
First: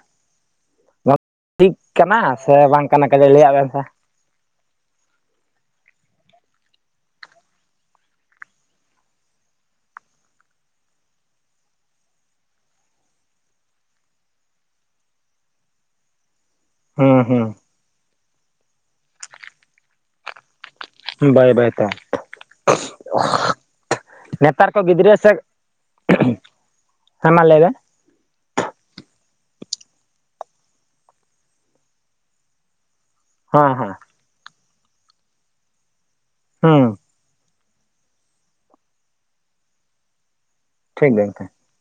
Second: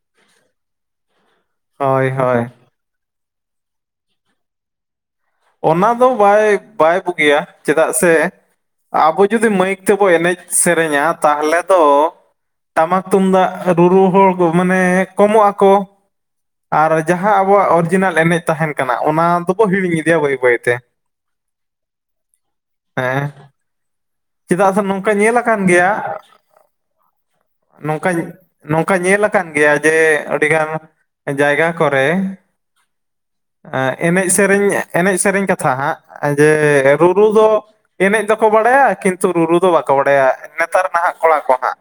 ᱱᱚᱣᱟ ᱴᱷᱤᱠ ᱦᱳᱭ ᱠᱟᱱᱟ ᱦᱳᱭ ᱥᱮ ᱵᱟᱝ ᱠᱟᱱᱟ ᱠᱟᱹᱴᱤᱡ ᱞᱟᱹᱭᱟᱜ ᱵᱮᱱ ᱥᱮ? ᱚᱱᱟ ᱫᱚ ᱵᱟᱭ [unintelligible] ᱵᱳᱜᱤᱭᱟ ᱪᱮᱫᱟᱜ ᱥᱮ ᱼᱼ ᱟᱵᱚ ᱡᱩᱫᱤ ᱢᱟᱹᱭᱤᱠ ᱛᱮᱵᱚ ᱮᱱᱮᱡ ᱥᱮᱨᱮᱧᱟ ᱛᱟᱦᱚᱞᱮ ᱫᱚ ᱼᱼ ᱴᱟᱢᱟᱠ ᱛᱩᱢᱫᱟᱜ ᱨᱩᱨᱩ ᱦᱚᱲ ᱠᱚ ᱢᱟᱱᱮ ᱠᱚᱢᱚᱜ ᱟᱠᱚ ᱾ ᱟᱨ ᱡᱟᱦᱟ ᱦᱩᱸ ᱟᱵᱚᱣᱟᱜ ᱚᱨᱤᱡᱤᱱᱟᱞ ᱮᱱᱮᱡ ᱛᱟᱦᱮᱸᱱ ᱠᱟᱱᱟ ᱚᱱᱟ ᱫᱚᱵᱚ ᱦᱤᱲᱤᱧ ᱤᱫᱤᱭᱟ ᱵᱟᱹᱭ ᱵᱟᱹᱭᱛᱮ ᱾ ᱵᱟᱹᱭ ᱵᱟᱹᱭ ᱛᱮ ᱦᱮᱸ ᱱᱮᱛᱟᱨ ᱪᱮᱫᱟᱜ ᱠᱚ ᱱᱚᱝᱠᱟ ᱜᱤᱫᱽᱨᱟᱹ ᱥᱮ ᱧᱮᱞ ᱟᱠᱟᱱ ᱜᱮᱭᱟ ᱦᱮᱸ ᱢᱟ ᱞᱟᱹᱭ ᱵᱮᱱ ᱾ ᱱᱚᱝᱠᱟ ᱱᱚᱝᱠᱟ ᱧᱮᱞ ᱟᱠᱟᱱ ᱜᱮᱭᱟ ᱡᱮ ᱟᱹᱰᱤᱜᱟᱱ ᱼᱼ ᱡᱟᱭᱜᱟ ᱠᱚᱨᱮ ᱼᱼ ᱦᱮᱸ ᱦᱮᱸ ᱟᱸ ᱮᱱᱮᱡ ᱥᱮᱨᱮᱧ ᱮᱱᱮᱡ ᱥᱮᱨᱮᱧ ᱠᱟᱛᱷᱟ ᱦᱟᱸᱜ ᱡᱮ ᱦᱩᱸ ᱨᱩ ᱨᱩ ᱫᱚ ᱮᱱᱮᱡ ᱫᱚᱠᱚ ᱵᱟᱰᱟᱭᱟ ᱠᱤᱱᱛᱩ ᱨᱩᱨᱩ ᱫᱚ ᱵᱟᱠᱚ ᱵᱟᱰᱟᱭᱟ᱾ ᱱᱮᱛᱟᱨ ᱴᱷᱤᱠ ᱱᱟᱦᱟᱜ ᱠᱚᱲᱟ ᱜᱚᱝᱠᱮ ᱠᱚ ᱦᱟᱸᱜ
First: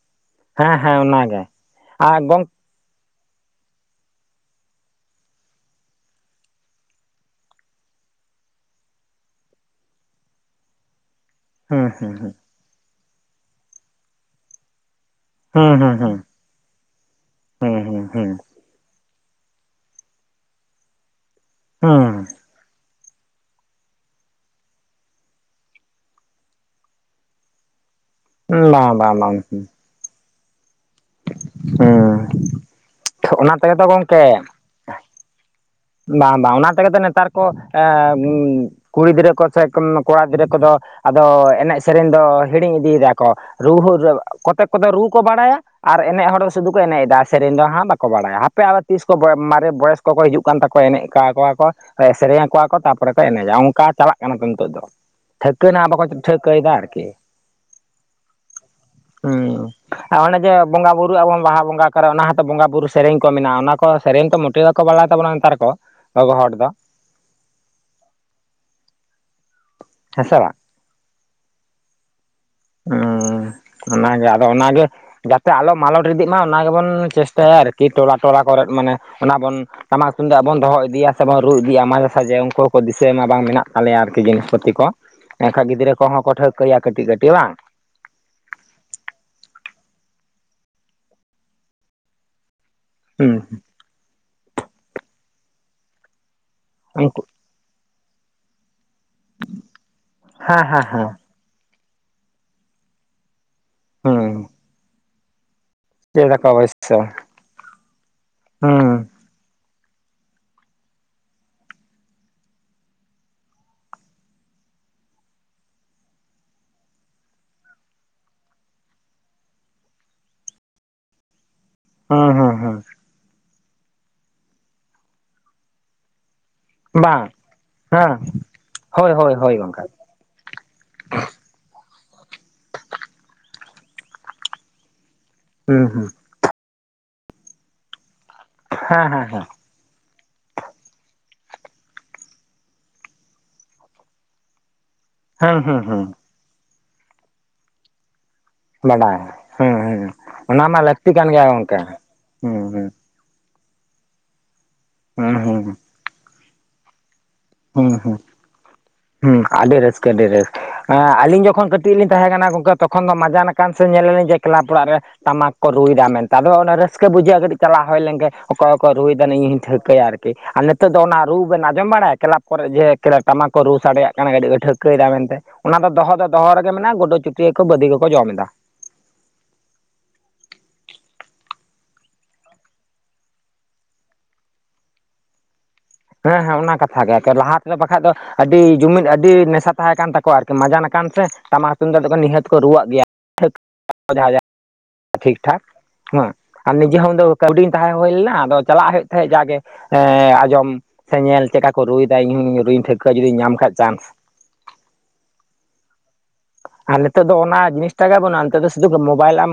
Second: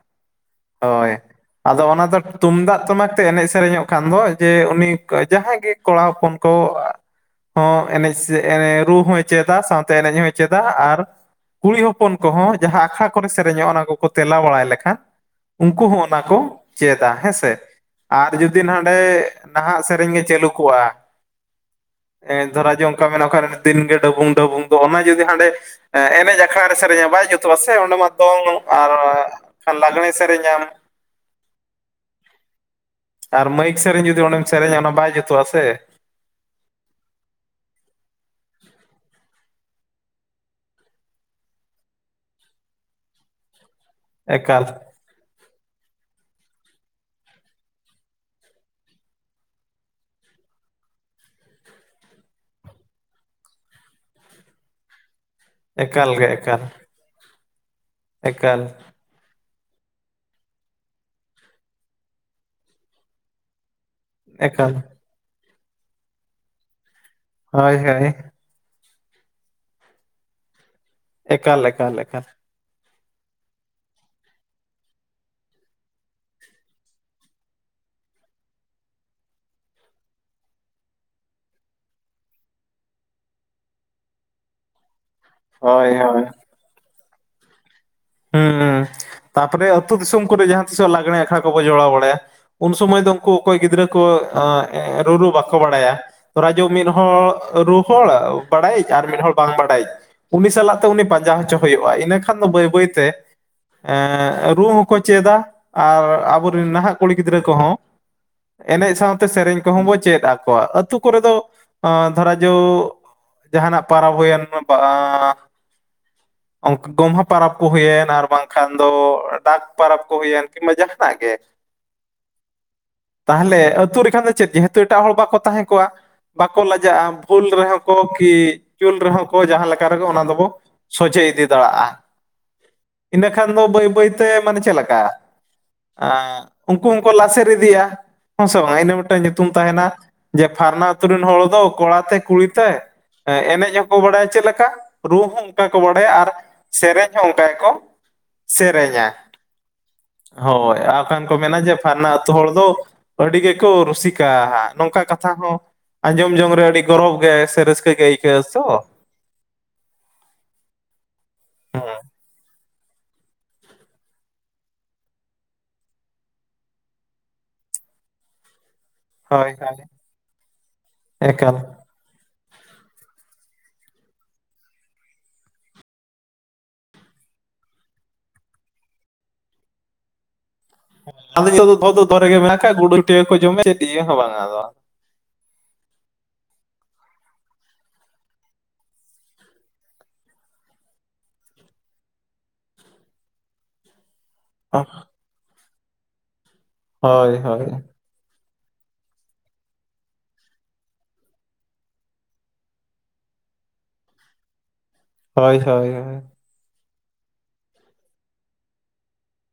ᱦᱮᱸ ᱦᱮᱸ ᱦᱚᱭ ᱚᱱᱟᱜᱮ ᱟᱫᱚ ᱚᱱᱟ ᱫᱚ ᱟᱨ ᱜᱚᱝ ᱛᱩᱢᱫᱟᱜ ᱛᱟᱢᱟᱠ ᱛᱮ ᱮᱱᱮᱡ ᱥᱮᱨᱮᱧᱚᱜ ᱠᱷᱟᱱ ᱫᱚ ᱡᱮ ᱩᱱᱤ ᱡᱟᱦᱟᱸᱭ ᱜᱮ ᱠᱚᱲᱟ ᱦᱚᱯᱚᱱ ᱠᱚ ᱦᱚᱸ ᱮᱱᱮᱡ ᱥᱮ ᱨᱩ ᱦᱚᱸᱭ ᱪᱮᱫᱟ ᱥᱟᱶᱛᱮ ᱮᱱᱮᱡ ᱦᱚᱸᱭ ᱪᱮᱫᱟ ᱟᱨ ᱠᱩᱲᱤ ᱦᱩᱸ ᱦᱚᱯ ᱦᱩᱸ ᱠᱚᱦᱚᱸ ᱡᱟᱦᱟᱸ ᱟᱠᱷᱟ ᱠᱚᱨᱮ ᱥᱮᱨᱮᱧᱚᱜ ᱚᱱᱟ ᱠᱚᱠᱚ ᱛᱮᱞᱟ ᱵᱟᱲᱟᱭ ᱞᱮᱠᱷᱟᱱ ᱦᱩᱸ ᱩᱝᱠᱩ ᱦᱩᱸ ᱦᱚᱸ ᱦᱩᱸ ᱚᱱᱟ ᱦᱩᱸ ᱠᱚ ᱪᱮᱫᱟ ᱦᱮᱸᱥᱮ ᱦᱩᱸ ᱦᱩᱸ ᱟᱨ ᱡᱩᱫᱤ ᱱᱟᱸᱰᱮ ᱱᱟᱦᱟᱜ ᱥᱮᱨᱮᱧ ᱜᱮ ᱪᱟᱹᱞᱩ ᱠᱚᱜᱼᱟ ᱦᱩᱸ ᱮ ᱫᱷᱚᱨᱟ ᱡᱚᱝ ᱠᱟ ᱢᱮᱱᱟ ᱠᱟᱨᱮ ᱫᱤᱱᱜᱮ ᱰᱟᱹᱵᱩᱝ ᱰᱟᱹᱵᱩᱝ ᱫᱚ ᱚᱱᱟ ᱡᱩᱫᱤ ᱦᱟᱸᱰᱮ ᱮᱸ ᱮᱱᱮᱡ ᱟᱠᱷᱲᱟ ᱥᱮᱨᱮᱧᱟ ᱵᱟᱭ ᱡᱩᱛᱩᱜᱼᱟ ᱥᱮ ᱚᱸᱰᱮ ᱢᱟ ᱫᱚᱝ ᱦᱩᱸ ᱟᱨ ᱵᱟᱝ ᱵᱟᱝ ᱵᱟᱝ ᱦᱩᱸ ᱞᱟᱜᱽᱲᱮ ᱥᱮᱨᱮᱧᱟᱢ᱾ ᱟᱨ ᱚᱱᱟ ᱛᱮᱜᱮ ᱢᱟᱹᱭᱤᱠ ᱛᱚ ᱥᱮᱨᱮᱧ ᱡᱩᱫᱤ ᱜᱚᱝᱠᱮ ᱚᱸᱰᱮᱢ ᱥᱮᱨᱮᱧᱟ ᱚᱱᱟ ᱵᱟᱭ ᱡᱩᱛᱩᱜᱼᱟ ᱥᱮ᱾ ᱵᱟᱝ ᱵᱟᱝ ᱚᱱᱟ ᱛᱮᱜᱮ ᱛᱚ ᱱᱮᱛᱟᱨ ᱠᱚ ᱮᱸ ᱩᱸ ᱠᱩᱲᱤ ᱜᱤᱫᱽᱨᱟᱹ ᱠᱚ ᱥᱮᱫ ᱠᱷᱚᱱ ᱠᱚᱲᱟ ᱜᱤᱫᱽᱨᱟᱹ ᱠᱚᱫᱚ ᱟᱫᱚ ᱮᱱᱮᱡ ᱥᱮᱨᱮᱧ ᱫᱚ ᱦᱤᱲᱤᱧ ᱤᱫᱤ ᱫᱟᱠᱚ᱾ ᱨᱩ ᱦᱚᱸ ᱨᱩ ᱮᱠᱟᱞ ᱠᱚᱛᱮᱠ ᱠᱚᱫᱚ ᱨᱩ ᱠᱚ ᱵᱟᱰᱟᱭᱟ᱾ ᱟᱨ ᱮᱱᱮᱜ ᱦᱚᱲ ᱫᱚ ᱥᱩᱫᱩ ᱠᱚ ᱮᱱᱮᱜ ᱫᱟ ᱥᱮᱨᱮᱧ ᱫᱚ ᱦᱟᱸᱜ ᱵᱟᱠᱚ ᱵᱟᱲᱟᱭᱟ ᱦᱟᱯᱮ ᱟᱫᱚ ᱛᱤᱥ ᱠᱚ ᱵᱚ ᱢᱟᱨᱮ ᱵᱚᱭᱮᱥ ᱠᱚᱠᱚ ᱦᱤᱡᱩᱜ ᱠᱟᱱ ᱛᱟᱠᱚᱣᱟ ᱮᱱᱮᱡ ᱠᱟ ᱠᱚᱣᱟ ᱠᱚ ᱥᱮᱨᱮᱧ ᱟᱠᱚ ᱣᱟᱠᱚ ᱠᱚ ᱛᱟ ᱨᱯᱚᱨᱮ ᱠᱚ ᱮᱱᱮᱡᱟ ᱚᱝᱠᱟ ᱪᱟᱞᱟᱜ ᱠᱟᱱᱟ ᱛᱚ ᱱᱤᱛᱚᱜ ᱫᱚ᱾ ᱴᱷᱟᱹᱣᱠᱟ ᱱᱟᱦᱟᱜ ᱵᱟᱠᱚ ᱮᱠᱟᱞ ᱜᱮ ᱴᱷᱟᱹᱣᱠᱟᱹᱭ ᱮᱠᱟᱞ ᱫᱟ ᱟᱨᱠᱤ᱾ ᱮᱠᱟᱞ ᱦᱩᱸ ᱟᱨ ᱚᱱᱮ ᱡᱮ ᱵᱚᱸᱜᱟ ᱵᱩᱨᱩᱜ ᱟᱵᱚᱱ ᱵᱟᱦᱟ ᱵᱚᱸᱜᱟ ᱠᱚᱨᱮ ᱚᱱᱟ ᱦᱸᱚᱛᱚ ᱵᱚᱸᱜᱟ ᱵᱩᱨᱩ ᱥᱮᱨᱮᱧ ᱠᱚ ᱢᱮᱱᱟᱜᱼᱟ ᱚᱱᱟ ᱠᱚ ᱥᱮᱨᱮᱧ ᱛᱚ ᱢᱩᱴᱮ ᱮᱠᱟᱞ ᱦᱚᱸ ᱵᱟᱲᱟᱭ ᱛᱟᱵᱚᱱᱟ ᱱᱮᱛᱟᱨ ᱠᱚ ᱜᱚᱜᱚ ᱦᱚᱲ ᱫᱚ᱾ ᱦᱚᱭ, ᱦᱳᱭ᱾ ᱦᱮᱸᱥᱮ ᱵᱟᱝ? ᱮᱠᱟᱞ ᱮᱠᱟᱞ ᱮᱠᱟᱞ ᱚᱸ ᱚᱱᱟᱜᱮ ᱟᱫᱚ ᱚᱱᱟᱜᱮ ᱡᱟᱛᱮ ᱟᱞᱚ ᱢᱟᱞᱚᱴ ᱤᱫᱤᱜ ᱢᱟ ᱚᱱᱟ ᱜᱮᱵᱚᱱ ᱪᱮᱥᱴᱟᱭᱟ ᱟᱨᱠᱤ ᱴᱚᱞᱟ ᱴᱚᱞᱟ ᱠᱚᱨᱮᱫ ᱢᱟᱱᱮ ᱚᱱᱟ ᱵᱚᱱ ᱴᱟᱢᱟᱠ ᱛᱩᱢᱫᱟᱜ ᱵᱚᱱ ᱫᱚᱦᱚ ᱤᱫᱤᱭᱟ ᱥᱮᱵᱚᱱ ᱨᱩ ᱤᱫᱤᱭᱟ ᱢᱟᱡᱮ ᱥᱟᱡᱮ ᱩᱝᱠᱩ ᱦᱚᱸᱠᱚ ᱫᱤᱥᱟᱹᱭ ᱢᱟ ᱵᱟᱝ ᱢᱮᱱᱟᱜ ᱛᱟᱞᱮᱭᱟ ᱟᱨ ᱡᱤᱱᱤᱥᱯᱟᱛᱤ ᱠᱚ ᱮᱱᱠᱷᱟᱱ ᱦᱳᱭ ᱜᱤᱫᱟᱨᱟᱹ ᱦᱳᱭ ᱠᱚᱦᱚᱸ ᱠᱚ ᱴᱷᱟᱹᱣᱠᱟᱹᱭᱟ ᱠᱟᱹᱴᱤᱡ ᱠᱟᱹᱴᱤᱡ ᱵᱟᱝ? ᱦᱮᱸ ᱛᱟᱨᱯᱚᱨᱮ ᱟᱹᱛᱩ ᱫᱤᱥᱚᱢ ᱠᱚᱨᱮ ᱡᱟᱦᱟᱸ ᱛᱤᱥᱚᱜ ᱞᱟᱸᱜᱲᱮ ᱟᱠᱷᱲᱟ ᱠᱚᱵᱚ ᱡᱚᱲᱟᱣ ᱵᱟᱲᱟᱭᱟ ᱩᱱ ᱥᱳᱢᱚᱭ ᱫᱚ ᱩᱝᱠᱩ ᱦᱩᱸ ᱚᱠᱚᱭ ᱜᱤᱫᱽᱨᱟᱹ ᱠᱚ ᱚᱸ ᱨᱩᱨᱩ ᱵᱟᱠᱚ ᱵᱟᱲᱟᱭᱟ ᱫᱷᱚᱨᱟ ᱡᱚ ᱢᱤᱫ ᱩᱱᱠᱩ ᱦᱚᱲ ᱨᱩ ᱦᱚᱲ ᱵᱟᱲᱟᱭᱤᱡ ᱟᱨ ᱢᱤᱫᱦᱚᱲ ᱵᱟᱝ ᱵᱟᱲᱟᱭᱤᱡ ᱩᱱᱤ ᱦᱮᱸ ᱥᱟᱞᱟᱜ ᱦᱮᱸ ᱛᱮ ᱩᱱᱤ ᱦᱮᱸ ᱯᱟᱸᱡᱟ ᱦᱚᱪ ᱪᱚ ᱦᱩᱭᱩᱜᱼᱟ ᱤᱱᱟᱹᱠᱷᱟᱱ ᱫᱚ ᱵᱟᱹᱭ ᱵᱟᱹᱭ ᱛᱮ ᱦᱩᱸ ᱮᱸ ᱨᱩ ᱦᱚᱸᱠᱚ ᱪᱮᱫᱟ᱾ ᱟᱨ ᱪᱮᱫ ᱟᱠᱚ ᱟᱵᱚᱨᱮᱱ ᱚᱵᱚᱥᱥᱚ ᱱᱟᱦᱟᱜ ᱠᱩᱲᱤ ᱜᱤᱫᱽᱨᱟᱹ ᱠᱚᱦᱚᱸ ᱮᱱᱮᱡ ᱦᱩᱸ ᱥᱟᱶ ᱛᱮ ᱥᱮᱨᱮᱧ ᱠᱚᱦᱚᱸ ᱵᱚ ᱪᱮᱫ ᱟᱠᱚᱣᱟ ᱟᱹᱛᱩ ᱠᱚᱨᱮ ᱫᱚ ᱟᱸ ᱫᱷᱚᱨᱟ ᱡᱳ ᱡᱟᱦᱟᱱᱟᱜ ᱯᱟᱨᱟᱵᱽ ᱦᱩᱭᱮᱱ ᱵᱟ ᱜᱚᱢᱦᱚ ᱯᱟᱨᱟᱵᱽ᱾ ᱠᱚ ᱦᱩᱭᱮᱱ ᱟᱨ ᱵᱟᱝᱠᱷᱟᱱ ᱫᱚ ᱰᱟᱠ ᱯᱟᱨᱟᱵᱽ ᱠᱚ ᱦᱩᱭᱮᱱ ᱠᱤᱝᱵᱟ ᱡᱟᱦᱟᱱᱟᱜ ᱜᱮ᱾ ᱦᱩᱸ ᱦᱩᱸ ᱦᱩᱸ ᱦᱩᱸ ᱛᱟᱦᱞᱮ ᱟᱹᱛᱩ ᱨᱮᱠᱷᱟᱱ ᱫᱚ ᱪᱮᱫ ᱡᱮᱦᱩᱛᱩ ᱮᱴᱟᱜ ᱦᱚᱲ ᱵᱟᱠᱚ ᱛᱟᱦᱮᱸ ᱠᱚᱜᱼᱟ᱾ ᱵᱟᱠᱚ ᱞᱟᱡᱟᱜᱼᱟ ᱵᱟᱝ ᱵᱷᱩᱞ ᱨᱮᱦᱚᱸ ᱠᱚ ᱦᱮᱸ ᱠᱤ ᱪᱩᱞ ᱦᱳᱭ ᱨᱮᱦᱚᱸ ᱦᱳᱭ ᱠᱚ ᱦᱳᱭ ᱡᱟᱦᱟᱸ ᱜᱚᱝᱠᱮ ᱞᱮᱠᱟ ᱨᱮᱜᱮ ᱚᱱᱟ ᱫᱚᱵᱚ ᱥᱚᱡᱷᱮ ᱤᱫᱤ ᱫᱟᱲᱟᱜᱼᱟ᱾ ᱤᱱᱟᱹᱠᱷᱟᱱ ᱫᱚ ᱵᱟᱹᱭ ᱵᱟᱹᱭ ᱛᱮ ᱢᱟᱱᱮ ᱪᱮᱜ ᱞᱮᱠᱟ ᱦᱩᱸ ᱦᱩᱸ ᱮᱸ ᱩᱝᱠᱩ ᱦᱚᱸᱠᱚ ᱞᱟᱥᱮᱨ ᱤᱫᱤᱭᱟ ᱦᱚᱸ ᱥᱮ ᱵᱟᱝ ᱤᱱᱟᱹ ᱦᱮᱸ ᱢᱤᱫᱴᱟᱝ ᱦᱮᱸ ᱦᱮᱸ ᱧᱩᱛᱩᱢ ᱛᱟᱦᱮᱱᱟ᱾ ᱡᱮ ᱯᱷᱟᱨᱱᱟ ᱟᱛᱩᱨ ᱨᱮᱱ ᱦᱚᱲ ᱫᱚ ᱠᱚᱲᱟ ᱛᱮ ᱠᱩᱲᱤ ᱛᱮ ᱮᱸ ᱮᱱᱮᱡ ᱦᱚᱸᱠᱚ ᱵᱟᱲᱟᱭᱟ ᱪᱮᱫ ᱞᱮᱠᱟ? ᱨᱩ ᱦᱚᱸ ᱦᱩᱸ ᱚᱝᱠᱟ ᱠᱚ ᱦᱩᱸ ᱦᱩᱸ ᱵᱟᱰᱟᱭᱟ ᱟᱨ ᱥᱮᱨᱮᱧ ᱦᱚᱸ ᱚᱱᱠᱟ ᱜᱮᱠᱚ ᱥᱮᱨᱮᱧᱟ ᱵᱟᱰᱟᱭ ᱦᱩᱸ ᱦᱩᱸ ᱚᱱᱟ ᱦᱳᱭ ᱢᱟ ᱞᱟᱹᱠᱛᱤ ᱟᱨᱠᱷᱟᱱ ᱠᱟᱱ ᱠᱚ ᱜᱮᱭᱟ ᱢᱮᱱᱟ ᱡᱮ ᱜᱚᱝᱠᱮ ᱯᱷᱟᱞᱱᱟ ᱟᱹᱛᱩ ᱦᱚᱲ ᱦᱩᱸ ᱫᱚ ᱦᱩᱸ ᱟᱹᱰᱤ ᱜᱮᱠᱚ ᱨᱩᱥᱤᱠᱟ ᱦᱟᱸᱜ ᱱᱚᱝᱠᱟ ᱠᱟᱛᱷᱟ ᱦᱩᱸ ᱦᱚᱸ ᱦᱩᱸ ᱟᱸᱡᱚᱢ ᱡᱚᱝ ᱨᱮ ᱟᱹᱰᱤ ᱜᱚᱨᱚᱵᱽ ᱜᱮ᱾ ᱛᱮ ᱨᱟᱥᱠᱟᱹ ᱦᱩᱸ ᱜᱮ ᱦᱩᱸ ᱟᱹᱭᱠᱟᱜᱼᱟ ᱛᱚ᱾ ᱦᱩᱸ ᱟᱹᱰᱤ ᱨᱟᱹᱥᱠᱟᱹ ᱟᱹᱰᱤ ᱨᱟᱹᱥ ᱮᱸ ᱟᱞᱤᱧ ᱡᱚᱠᱷᱚᱱ ᱠᱟᱹᱴᱤᱡ ᱦᱮᱸ ᱞᱤᱧ ᱛᱟᱦᱮᱸ ᱠᱟᱱᱟ ᱜᱚᱝᱠᱮ ᱛᱚᱠᱷᱚᱱ ᱫᱚ ᱢᱟᱡᱟᱱ ᱟᱠᱟᱱ ᱥᱮ ᱧᱮᱞ ᱢᱮ ᱡᱮ ᱠᱮᱞᱟᱵ ᱚᱲᱟᱜ ᱨᱮ ᱴᱟᱢᱟᱠ ᱠᱚ ᱨᱩᱭᱫᱟ ᱢᱮᱱᱛᱮ ᱟᱫᱚ ᱚᱱᱟ ᱨᱟᱹᱥᱠᱟᱹ ᱵᱩᱡᱷᱟᱹᱜ-ᱟ ᱠᱟᱹᱴᱤᱡ ᱪᱟᱞᱟᱣ ᱦᱳᱭ ᱞᱮᱱᱜᱮ᱾ ᱚᱠᱟ ᱚᱠᱟ ᱨᱩᱭ ᱮᱫᱟ, ᱤᱧ ᱦᱳᱭ ᱦᱚᱸᱧ ᱦᱳᱭ ᱴᱷᱟᱹᱣᱠᱟᱹᱭᱟ ᱟᱨᱠᱤ ᱟᱨ ᱱᱤᱛᱚᱜ ᱫᱚ ᱚᱱᱟ ᱨᱩ ᱮᱠᱟᱞ ᱵᱮᱱ ᱟᱸᱡᱚᱢ ᱵᱟᱲᱟ ᱠᱚᱨᱮ ᱡᱮ ᱠᱷᱮᱞᱟ ᱴᱟᱢᱟᱠ ᱠᱚ ᱨᱩ ᱥᱟᱰᱮᱭᱟᱜ ᱠᱟᱱᱟ ᱠᱟᱹᱴᱤᱡ ᱠᱚ ᱴᱷᱟᱹᱣᱠᱟᱹ ᱮᱫᱟ ᱢᱮᱱ ᱛᱮ ᱚᱱᱟ ᱫᱚ ᱫᱚᱦᱚ ᱫᱚ ᱫᱚᱦᱚ ᱨᱮᱜᱮ ᱢᱮᱱᱟᱜᱼᱟ ᱜᱩᱰᱩ ᱪᱩᱴᱤᱭᱟᱹ ᱠᱚ ᱵᱟᱹᱫᱤ ᱠᱚᱠᱚ ᱡᱚᱢ ᱮᱫᱟ ᱟᱫᱚ ᱱᱤᱛᱚᱜ ᱫᱚ ᱫᱚᱦᱚ ᱫᱚ ᱫᱚᱦᱚ ᱨᱮᱜᱮ ᱢᱮᱱᱟᱜ ᱠᱷᱟᱡ ᱜᱩᱰᱩ ᱛᱮᱠᱚ ᱡᱚᱢᱮ ᱪᱮᱫ ᱤᱭᱟᱹ ᱦᱚᱸ ᱵᱟᱝ-ᱟ ᱟᱫᱚ ᱦᱮᱸ, ᱦᱮᱸ, ᱚᱱᱟ ᱠᱟᱛᱷᱟ ᱜᱮ, ᱟᱨᱠᱤ ᱞᱟᱦᱟ ᱛᱮᱫᱚ ᱵᱟᱠᱷᱟᱡ ᱫᱚ ᱟᱹᱰᱤ ᱡᱩᱢᱤᱫ ᱟᱹᱰᱤ ᱱᱮᱥᱟ ᱛᱟᱦᱮᱸ ᱠᱟᱱ ᱛᱟᱠᱚᱣᱟ, ᱟᱨᱠᱤ ᱢᱟᱡᱟᱱ ᱟᱠᱟᱱ ᱥᱮ ᱴᱟᱢᱟᱠ ᱛᱩᱢᱫᱟᱜ ᱫᱚᱠᱚ ᱱᱤᱦᱟᱹᱛ ᱠᱚ ᱨᱩᱣᱟᱹᱜ ᱜᱮᱭᱟ, ᱡᱟᱦᱟ ᱡᱟᱦᱟ᱾ ᱟᱨ ᱴᱷᱤᱠ ᱴᱷᱟᱠ, ᱦᱮᱸ ᱟᱨ ᱱᱤᱡᱮ ᱦᱚ ᱩᱱ ᱫᱚ, ᱠᱟᱦᱩᱰᱤᱧ ᱛᱟᱦᱮᱸ ᱦᱳᱭ ᱞᱮᱱᱟ, ᱟᱫᱚ ᱪᱟᱞᱟᱜ ᱦᱳᱭᱳᱜ ᱛᱟᱦᱮᱸᱜ, ᱡᱟᱜᱮ ᱮᱸ ᱟᱸᱡᱚᱢ᱾ ᱥᱮ ᱧᱮᱞ ᱪᱮᱠᱟ ᱠᱚ ᱨᱩᱭ ᱫᱟ, ᱤᱧ ᱦᱚᱧ ᱨᱩᱭ ᱴᱷᱟᱹᱣᱠᱟᱹ, ᱡᱩᱫᱤᱧ ᱧᱟᱢ ᱠᱷᱟᱡ ᱪᱟᱱᱥ? ᱦᱳᱭ, ᱦᱳᱭ, ᱦᱳᱭ᱾ ᱟᱨ ᱱᱤᱛᱚᱜ ᱫᱚ ᱚᱱᱟ ᱡᱤᱱᱤᱥᱴᱟ ᱜᱮ ᱵᱟᱹᱱᱩᱜᱼᱟ, ᱱᱤᱛᱚᱜ ᱫᱚ ᱥᱩᱫᱩ ᱢᱳᱵᱟᱭᱤᱞ ᱮᱢ